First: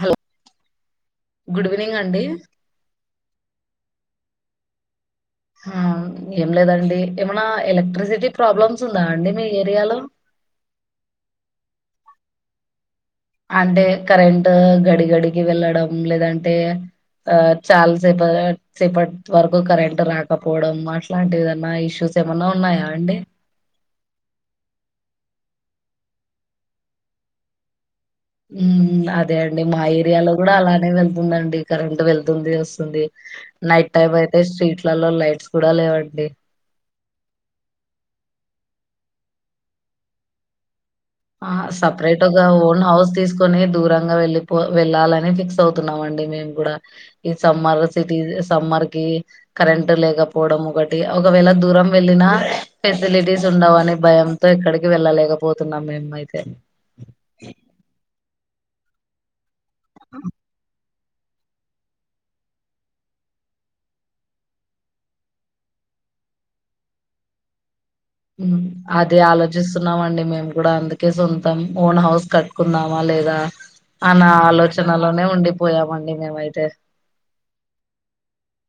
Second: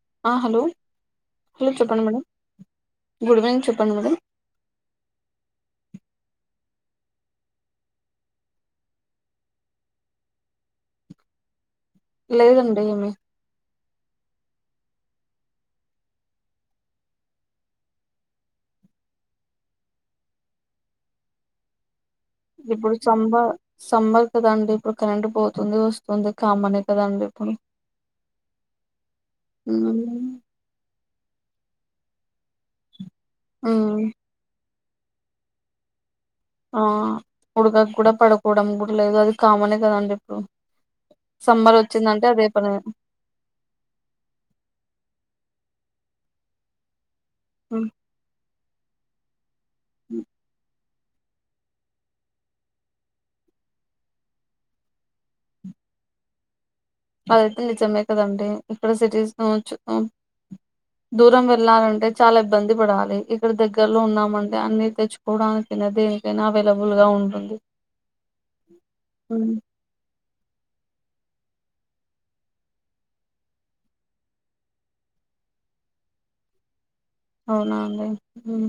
Hello hello good evening చెప్పండి madam అండి good evening చెప్పండి మెడమ్ ఆ ఏం లేదండి ఏమనా ఎలక్ట్రిసిటీ ప్రాబ్లమ్స్ ఉందా అండి మీ ఏరియాలో లేదండి ఏమి అంటే కరెంట్ గడి గడికి వెళ్ళడం లేదంటే ఆ చాలా సేప సేపట్ వరకు కరెంట్ రాకపోవడం అట్లాంటి ఎదన ఇష్యూస్ ఏమన్నా ఉన్నాయా ఇప్పుడు అండి సమ్బర్ సమ్మర్ కదండి ఇప్పుడు కరెంట్ పో ఉంది వస్తుంది కామనే కదండి ఇప్పుడు ఉం అదే అండి మా ఏరియాలో ఉమ్ గూడ అలానే వెళ్తా ఉందండి కరెంట్ వెళ్తుంది వస్తుంది నైట్ టైమ్ అయితే స్రీట్ ఇలలో లైట్స్ కూడా లేవండి ఆ ఉడకకు కూడా పడుకోవడం కూడా లేదు అది కామనే కదండి ఇప్పుడు ఆ సమ్మర్ వచ్చిందంటే సపరేటుగ అదే ఒక పని ఓన్ హౌస్ తీసుకొని దూరంగా వెళ్ళిపో వెళ్ళాలని ఫిక్స్ అవుతు తున్నామండి మేము గుడా ఈ సమ్మర్ హ్మ్. సిటీ సమ్మర్కి కరెంట్ హ్మ్. లేకపోవడం ఒక ఒకవేళ దూరం వెళ్ళినా ఫెసిలిటీస్ ఉండవు అని భయంతో ఎక్కడికి వెళ్ళలేకపోతున్నాం మేము మయితే అదైతె నిజమె కదండి ఇక్కడ సిటీస్ కావచ్చు అ దూరం వెళ్ళాలంటే చాలా ఇబ్బంది పడాలి ఇక్కడ దగ్గరలో ఉన్నామంటే అన్ని తెచ్చుకోవడానికైనా దేనికైనా అవైలబుల్ గా ఉంటుంది అదె హ్మ్. ఆలోచిస్తున్నామండి మేమ్ కూడా అందుకే సొంత తం ఓన్ హౌస్ కట్టుకుందామా లేదా అన ఆలోచనలోనే ఉండిపోయామండి మేమైతే అవునా అండి మ్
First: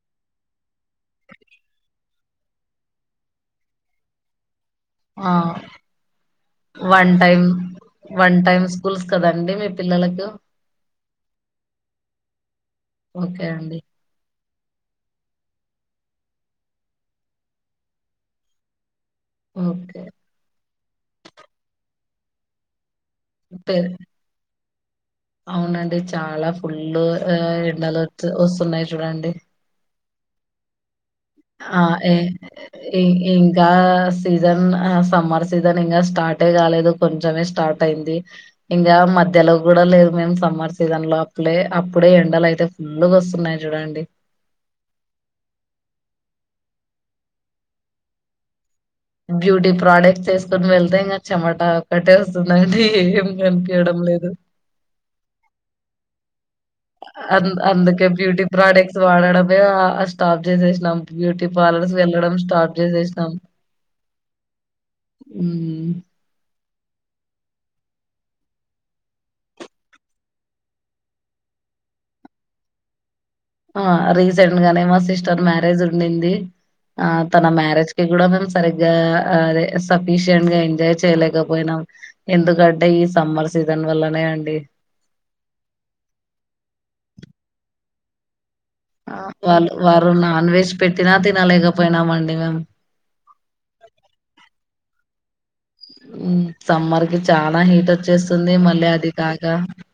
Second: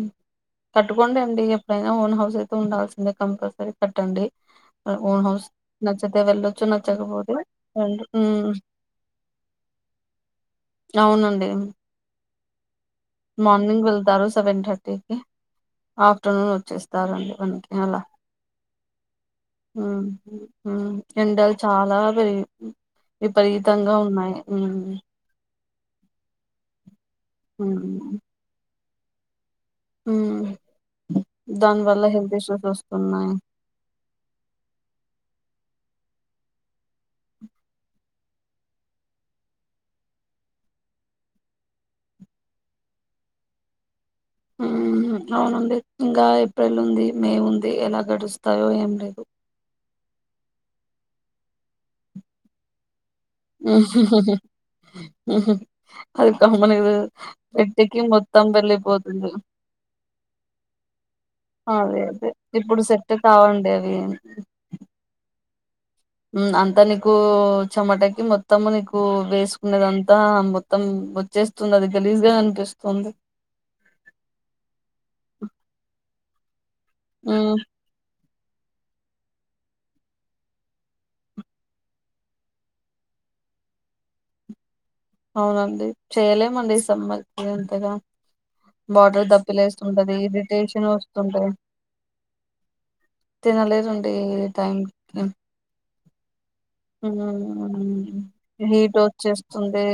కట్టుకోండి అండి ఎప్పుడైనా ఓన్ హౌస్ అయితే ఉండాల్సిందే కంపల్సరీ కట్టండి ఓన్ ఆ! హౌస్ నచ్చితె వెళ్ళొచ్చు వన్ నచ్చకపోతే టైమ్, వన్ టైమ్ స్కూల్స్ కదండీ మీ పిల్లలకు? అవునండి ఓకే అండి. మార్ర్నింగ్ వెళ్తారు సెవెన్ థర్టీకి ఆఫ్టర్నూన్ వచ్చేస్తారండి మనకి అలా ఓకే మ్ మ్ ఎండాలు చాలా [unintelligible] పె విపరీతంగా ఉన్నాయి మ్మ్ అవునండి చాలా ఫుల్లు ఆ ఉమ్ ఎండలొచ్చు వస్తున్నయ్ చూడండి మ్మ్ ఆ ఏ ఇ వస్తున్నాయి ఇంకా సీజన్ ఆ సమ్మర్ సీజన్ ఇంకా స్టార్టే గాలేదు కొంచమే స్టార్ట్ అయింది, ఇంగా మధ్యలో గూడా లేదు మేము సమ్మర్ సీజన్ లో అప్పులేే అప్పుడే ఎండలైతే ఫుల్లుగొస్తున్నాయి జూడండి. ఆ అవునండి ఇంగా ఏప్రెలుంది మే ఉంది ఎలా గడుస్తాయో ఏమో బ్యూటీ ప్రోడక్ట్ చేసుకుని వెళ్తే ఇంగ చెమట ఒక్కటే వస్తుందండి ఊ హు [unintelligible] అన్ అందుకే బ్యూటీ ప్రోడక్ట్స్ వెళ్ళిపోతుంది వాడడమే ఆ స్టాప్ చేసేసినాం, బ్యూటీ పార్లర్స్ అదే అదే వెళ్ళడం స్టాప్ ఇప్పుడు సెట్ చేసేసినాం! కావండి అవి మ్మ్ అంతా నీకు చెమటకి మొత్తం నీకు వేసుకునేదంతా మొత్తం వచ్చేస్తుందది, గలీజ్గా అనిపిస్తుంది. ఆ! రీసెంట్ గానే మా సిస్టర్ మ్యారేజ్ ఉండింది. ఆ తన మ్యారేజ్ కి గుడ [unintelligible] సరిగ్గా అదే సఫీషియంట్ గా ఎంజాయ్ చేయలేకపోయినాం ఎందుకంటే ఈ సమ్మర్ సీజన్ వల్లనే అండి. అవునండి చేయలేమండి సమ్మర్ కీ అంతగా ఆ! బాటర్ దబి వాళ్ళు వారు లేస్తుంటది నాన్ వెజ్ ఇరిటేషన్ పెట్టినా వస్తుంటది తినలేకపోయినామండి మేము. తినలేదండి ఈ టైం ఉ మ్మ్ సమ్మర్ కి చాలా హీట్ వచ్చేస్తుంది మళ్ళీ హీట్ అది కాక వచ్చేస్తుంది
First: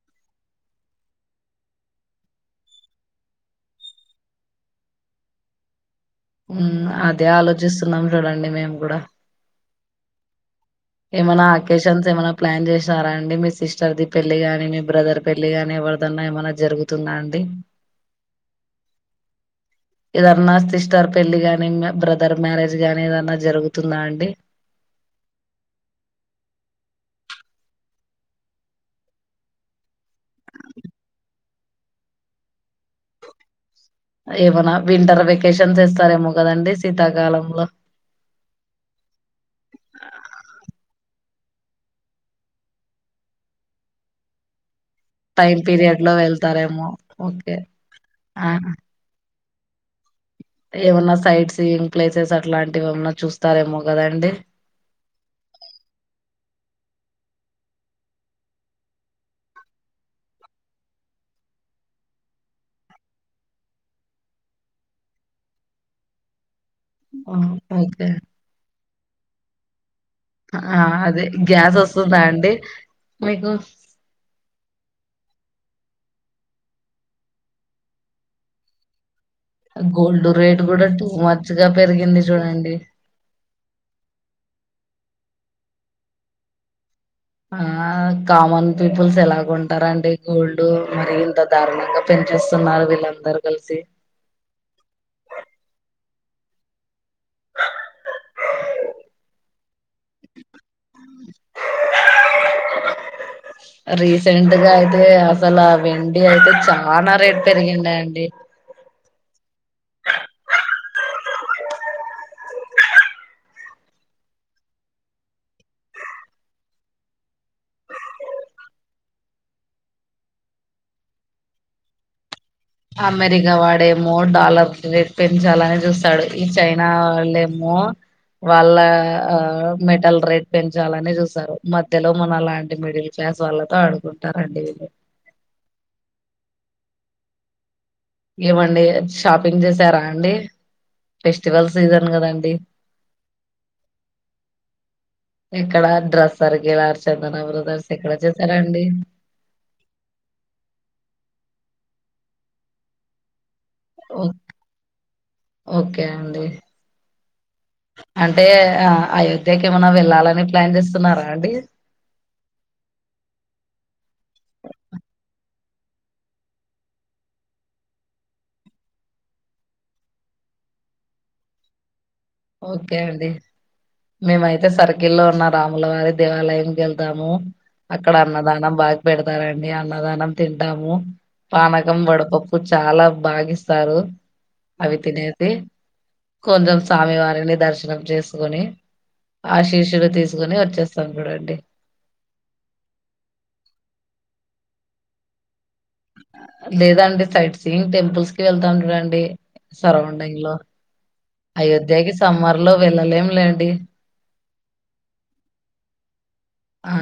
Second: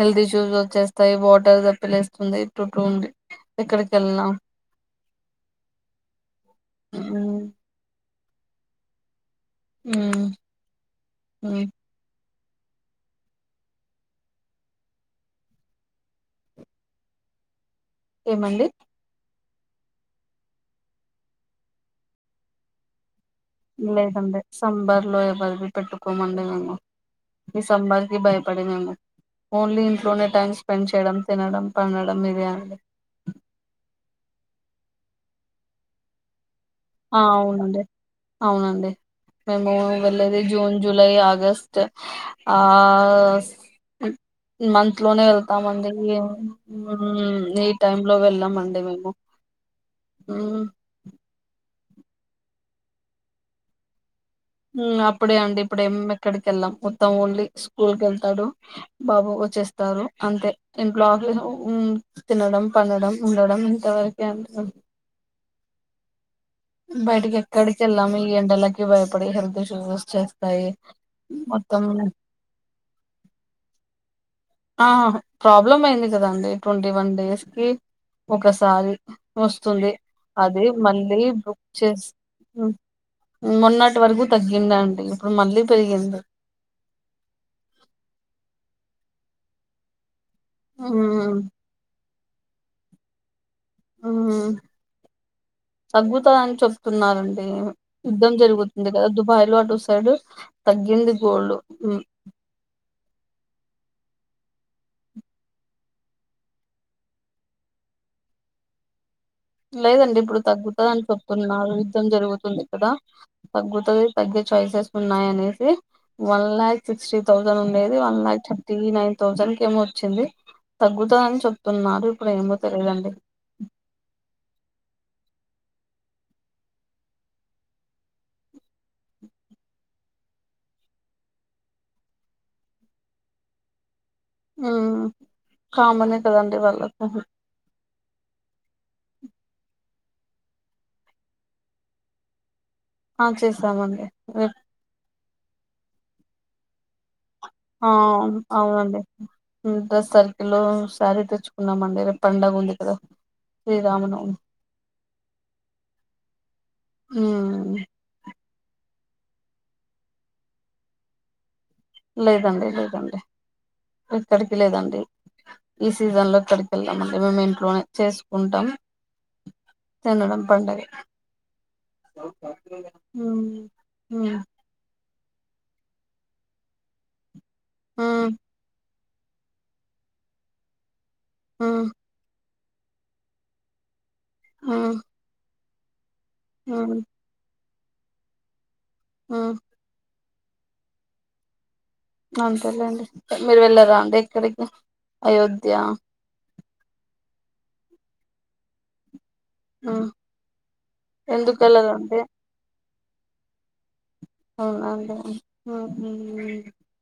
హెల్త్ ఇష్యూస్ వచ్చేస్తాయి వాటర్ దప్పిలేస్తుంది టుటూ ఉండి ఎక్కడికెళ్ళిన హ్మ్ అదే ఆలోచిస్తున్నం టుడండి మేము గుడా మ్మ్ ఏమన అకేషన్స్ ఏమన ప్లాన్ చేసారా అండి మీ సిస్టర్ది పెళ్లిగాని, మీ బ్రదర్ పెళ్లి గాని ఎవరిదన్నా ఏమన్నా జరుగుతుందా అండి. ఏమండి ఇదన్నా సిస్టర్ పెళ్లి గాని ఇంగా బ్రదర్ మ్యారేజ్ గాని ఏదన్నా జరుగుతుందా అండి లేదండి సంబర్ లో ఎవ్వర్వి పెట్టుకోమండి మేము ఈ సంబాధికి భయపడి మేము, ఓన్లీ ఇంట్లోనే టైం స్పెండ్ చేయడం తినడం పండడం ఇదే అండి. ఏమనా వింటర్ వెకేషన్స్ ఇస్తారేమో గదండి ఆ అవునండి అవునండి మేము వెళ్ళేది జూన్ జ్ జూలై ఆగస్ట్ ఆ స్ మంత్ ట్లోనే టైం వెళ్తామండి [inaudible] పీరియడ్ లో వెళ్తారేమో ఓకే ఉమ్ ఈ టైమ్ లో ఆ వెళ్ళమండి మేము ఏమన్నా సైట్ సీయింగ్ ప్లేసెస్ అట్లాంటివి ఏమన్నా చూస్తారేమో కదండి. ఉమ్ అప్పుడే ఉంది. ఇప్పుడేం ఎక్కడికెళ్ళం మొత్తం ఓన్లీ స్కూల్కి వెళ్తాడు బాబు వచ్చేస్తారు అంతే ఇంట్లో ఆఫీసు ఉమ్ తినడం పండడం ఉండడం ఇంతవరకే [unintelligible] బయటికి హ్మ్. ఎక్కడికి ఓకే వెళ్ళాము ఈ ఎండలకి బయ పడి హెర్దుచూస్ ఆ అదే గ్యాస్ వస్తుందా అండి మీకు ఆ ప్రాబ్లమ్ అయింది కదాండి ట్వంటీ వన్ డేస్ కి ఒకసారి వస్తుంది గోల్డ్ రేట్ అది కూడా టూ మళ్ళీ మచ్ బుక్ గా చేస్ పెరిగింది ఉ చూడండి మొన్నటి వరకు తగ్గిందన్ ఇప్పుడు మళ్ళీ పెరిగింది ఆ కామన్ పీపుల్స్ ఎలా కొంటరండి గోల్డు మరి ఉమ్ ఇంత దారుణంగా పెంచేస్తున్నారు వీళ్ళందరూ కలిసి హ్మ్ తగ్గుద్ తది అని చెప్తున్నారండి. ఉహు యుద్ధం జరుగుతుంది కదా దుబాయ్ లో అటు సైడ్ తగ్గింది గోల్డు ఉ రీసెంట్గా అయితే అసల్ ఆ వెండి అయితే చానా రేట్ పెరిగిందండి. లేదండి ఇప్పుడు తగ్గుతది అని చొప్తున్నారు యుద్ధం జరుగుతుంది కదా తగ్గుతది తగ్గే చాయిసెస్ ఉన్నాయి అనేసి వన్ లాక్ సిక్స్టీ థౌసండ్ ఉండేది one lakh thirty nine thousand కేమో వచ్చింది. తగ్గుతది అని చెప్తున్నారు ఇప్పుడు ఏమో తెలియదండి అమెరికా వాడేమ్ మో డాలర్ రేట్ పెంచాలని చూస్తాడు. ఈ చైనా వాళ్ళేమో వాళ్ళా ఆ మెటల్ రేట్ పెంచాలని చూస్తారు. మధ్యలో మన లాంటి మిడిల్ క్లాస్ వాళ్ళతో ఆడుకున్ ఉమ్ కామనే కదండి వాళ్ళకు ఏవండీ షాపింగ్ చేసారా? అండి ఫెస్టివల్ సీజన్ కదండి అవున్ చేసామండి మీర్ ఇక్కడ డ్రస్ అరిగేలార్చర్ ఆ అవున్ అవునండి డ్రెస్ సర్కిల్లో సారీ తెచ్చుకున్నామండి రేప్ పండగ ఉంది కదా శ్రీరామనవమి ఓక్ ఓకె అండి ఉమ్ అల్ టే ఆ అయోధ్యకి ఏమైనా వెళ్ళాలని ప్లాన్ చేస్తున్నారా అండి లేదండి లేదండి ఎక్కడికి లేదండి ఈ సీజన్ లో ఎక్కడికి వెళ్లం అండి మేము ఇంట్లోనే చేసుకుంటాం. తినడం పండగే ఓకే అండి ఉమ్ ఉమ్ మేమయితే సరిగ్ ఇల్లో ఉన్న రాములవారి దేవాలయంకి వెళ్తాము అక్కడ ఉమ్ అన్నదానం బాగ్ పెడతారండి అన్నదానం తింటాము. ఉమ్ పానకం వడపప్ చాలా బాగిస్తారు అవి తినేతే ఆ వారిని దర్శనం చేసుకొని ఉమ్ ఆశీరవ తీ సుకుని వచ్చేస్తారు చూడండి అంతేలేండి మీరు వెళ్ళరా అండి ఎక్కడికి అయోధ్య లేదండి సైట్ సీయింగ్ టెంపుల్స్ కి వెళ్తా ఉంటడండి ఉమ్ సరోండింగ్ లో ఎందుకు అయోధ్యకి వెళ్ళరండి సమ్మర్లో వెళ్ళలేం లేండి అవునా అదే ఆ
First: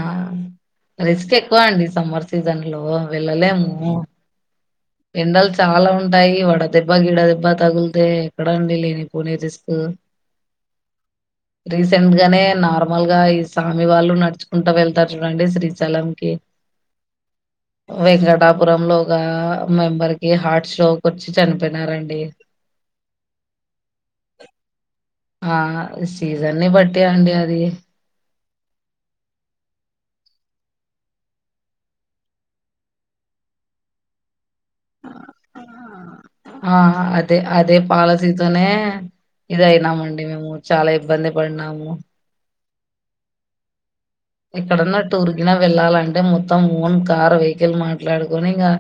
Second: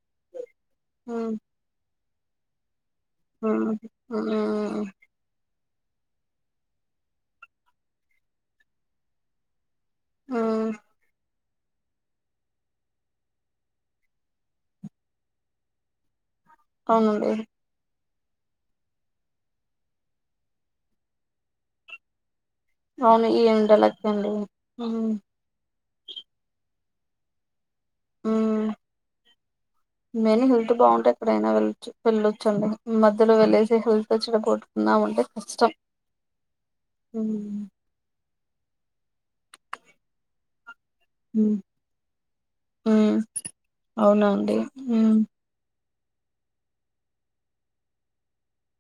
రిస్క్ ఎక్కువ అండి సంవర్ సీజన్లో వెళ్ళలేము ఉమ్ ఎండల్ చాలా ఉంటాయి. వడదెబ్బ గీడ దెబ్బ తగులితే, ఎక్కడండి లేని పోని రిస్క్. ఆ రీసెంట్ గానే నార్మల్ గా ఈ సామి వాళ్ళు నడుచు కుంటా వెళ్తారు చూడండి శ్రీశైలంకి అవునండి వెంకటాపురంలో ఒగా మెంబర్కి హార్ట్ స్ట్రోక్ వచ్చి చనిపోయినారండి. అవును ఈ ఎండలకి అండి. ఆహా సీజన్ని బట్టి అండి అది. ఉమ్ మేన్ హెల్త్ బాగుంటే ఎక్కడైనా వెళ్ళచ్చు. వెళ్ళొచ్చు అండి. మధ్యలో వెళ్లేసి హెల్త్ ఎచ్చడ కొట్టుకుందం అంటే కష్టం. ఆ అదే ఉమ్ అదే పాల తోనే ఇది అయినామండి మేముగూడ చాలా ఇబ్బంది పడినాము. ఉ ఎక్కడన్నా టూర్కిన వెళ్ళాలండ్ అంటే మొత్తం ఓన్ కార్ వెహికల్ మాట్లాడుకొని, ఇంగా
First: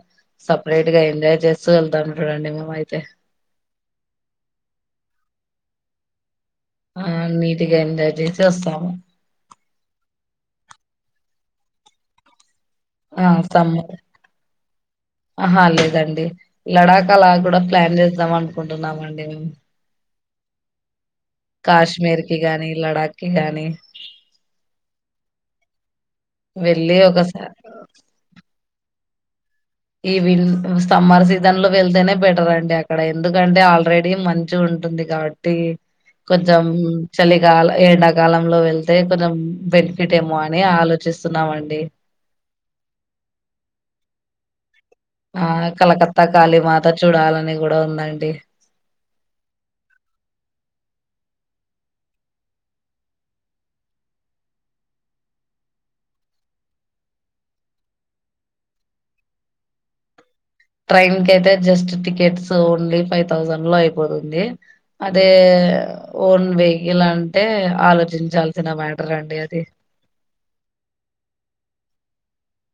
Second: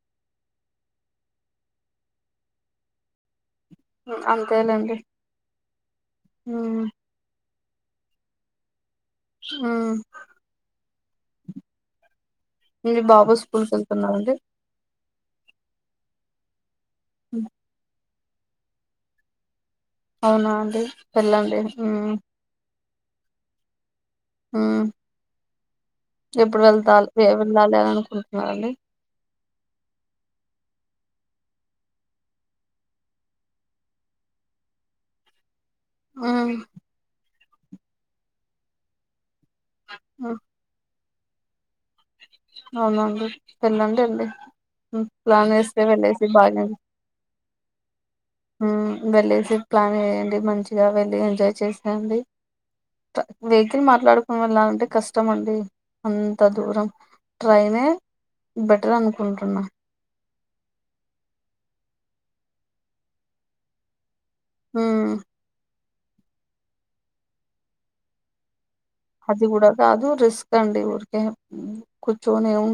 సపరేట్ గా ఎంజాయ్ చేస్తూ వెళ్తాం చూడండి. మేమ అయితే అంతేలేండి ఉమ్ ఆ మీ గట్టిగా ఎంజాయ్ చేసి వస్తాము. ఆ మీ ఆ బాబు స్కూల్కి సమ్మర్ వెళ్తున్నాడండి ఆహా లేదండి లడాకా లా కూడా ప్లాన్ చేజే దమ అనుకుంటునామండి అవునా అండి వెళ్ళండి కాశ్మీర్కి గానీ లడాక్కి గానీ హ్మ్మ్ ఎప్పుడ్ వెళ్తా వెళ్ళి ఏ వెళ్ళాలి ఒకసారి అని అనుకుంటున్నారండి ఈ విన్ సమ్మర్ సీజన్ లో వెళ్తేనే బెటర్ అండి అక్కడ ఎందుకంటే ఆల్రెడీ మంచు ఉంటుంది కాడ్ టి ఉమ్ కొంచెం చలి గాల్ ఎండాకాలంలో వెళ్తే కొంజః బెనిఫిట్ ఏమో అని ఆలో చెసున్నామండి అవునా అండి వెల్లండి ఎండి ఆ కలకత్తా కాళీమాత చూడాలని కూడా ఉందా హ్మ్మ్ వెళ్ళేసి ప్లాన్ వెయ్యండి మంచిగా వెళ్ ఎంజాయ్ చేసాయండి వెహికల్ మాట్లాడుకోవాలంటే కష్టమండి అంత దూరం ట్రైనే బెటర్ అనుకుంటున్నా ట్రైన్ కై అయితే just tickets only five thousand లో అయిపో ది హ్మ్ అదే ఓన్ వెహికల్ అంటే ఆలోచించాలి అది కూడా కాదు రిస్క్ అండి ఊరికే కుచ్చోనే వు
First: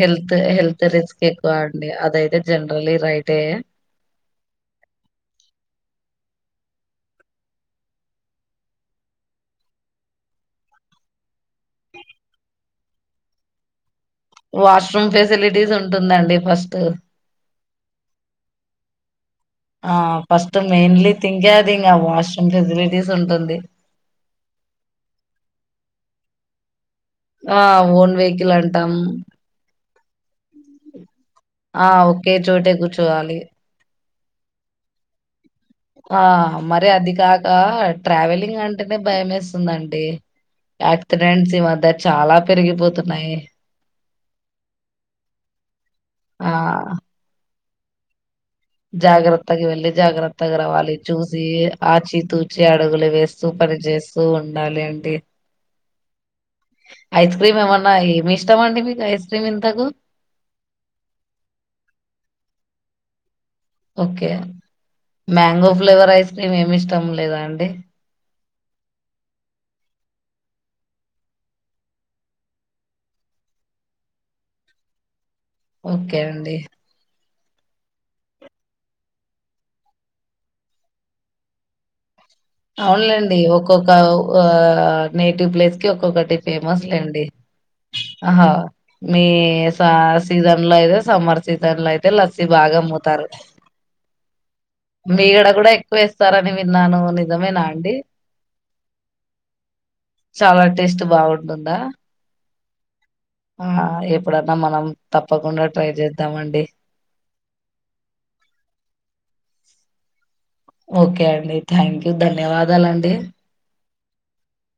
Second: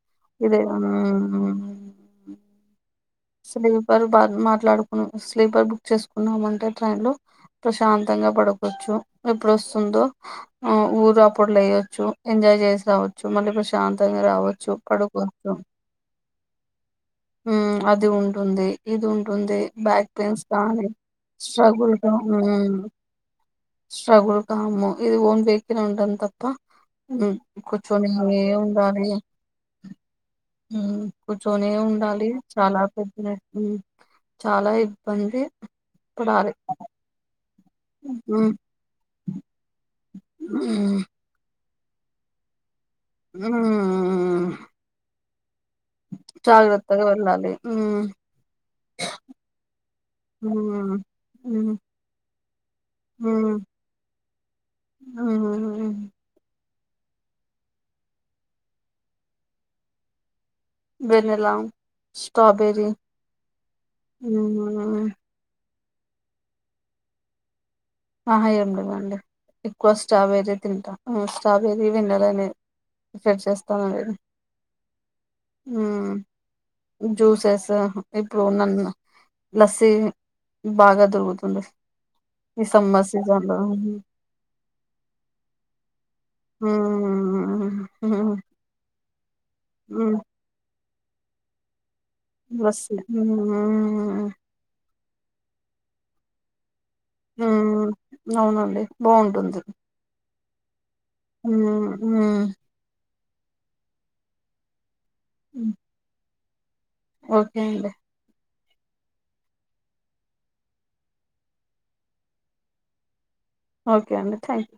హెల్త్ హెల్త్ రిస్క్ ఎక్కువ అండి అదయితే జనరలి రైట్ స్లీపర్ బ మాట్లాడుకున్ స్లీపర్ బుక్ చేసుకున్నామ అంటే ట్రైన్ లో ప్రశాంతంగా పడకోచ్చు, ఎప్పుడు వస్తుందో ఊరు అప్పుడు లేయొచ్చు, ఎంజాయ్ చేస్తా వచ్చు మళ్ళీ ప్రశాంత. వాష్రూమ్ ఫెసిలిటీస్ ఉంటుందండి ఫస్ట్ హ్మ్మ్ అది ఉంటుంది ఇది ఉంటుంది. ఆ బ్యాక్ పెయిన్స్ ఫస్ట్ కానీ, మెయిన్లీ థింక్ అది స్ట్రగుల్ ఇంకా కా వాష్రూమ్ హ్మ్. ఫెసిలిటీస్ ఉంటుంది. స్ట్రగుల్ కాము ఇది ఓన్ బ ఉంటది తప్ప ఆ కుచ్చోని ఓన్ అవే వెహికల్ అంటాం రావి హ్మ్మ్ కూర్చొనే ఆ ఉండాలి ఒకే చోటే చాలా పెద్ద కూర్చోవాలి చాలా ఇబ్బంది. ఆ పడాలి. మరి అది కా ఆ హ్మ్. ట్రావెలింగ్ అంటేనే భయం వేస్తుందండి హ్మ్. యాక్సిడెంట్స్ ద చాల పెరిగిపోతుంది ఊ హ జాగ్రత్తగ వెళ్లాలి ఉమ్ జాగ్రత్తగ వెళ్ళి జాగ్రత్తగా రావాలి హ్మ్. చూసి హ్మ్. ఆచి తూచి అడుగులు వేస్తూ హ్మ్. పని చేేస్తూ ఉండాలి అండి హ్మ్. ఐస్ క్రీమ్ ఏమన్న ఏమి ఇష్టం అండి మీకు ఐస్ క్రీమ్ ఇంతకు వెెన్నెలా స్పాబెర్రీ ఒకే మ్యాంగో ఫ్లేవర్ ఐస్ క్రీమ్ ఏమి ఇష్టం లేదా అండి అహ ఏం లేదండి ఎక్కువ స్ట్రాబెర్రీ తింటా స్ట్రాబెర్రీ వెన్నాలనే ప్రిపేర్ చేస్తానండి మ్ ఓకె అండి జ్యూసెస్ ఇప్పుడు ఉన్నన్ లస్సిీ బాగ దొరుకుతుంది ఈ సమ్మర్ అవున్లేండి సీజన్ లో ఒక్కొక్క నేటివ్ ప్లేస్ కి ఒక్కొక్కటి మ్ ఫేమస్ లేండి మ్ అహ మీ మ్ సీజన్ లో లో ఏదో సమర్ సీజన్ లో అయితే అయితే లస్సీ బాగ లస్సీ ముతారు మ్ మీగడ కూడ ఎక్కువ వేస్తారని విన్నాను నిజమేనా అండి? హుమ్ అవునండి బాగుంటుంది చాలా టేస్ట్ బాగుంటుందా ఆ ఎప్పుడన్న మనం తప్పకుండ ట్రై చేద్దామండి ఎ ఓకే అండి ఓకె అండి థ్యాంక్ యూ ధన్యవాదాలండి ఓకే అండి థ్యాంక్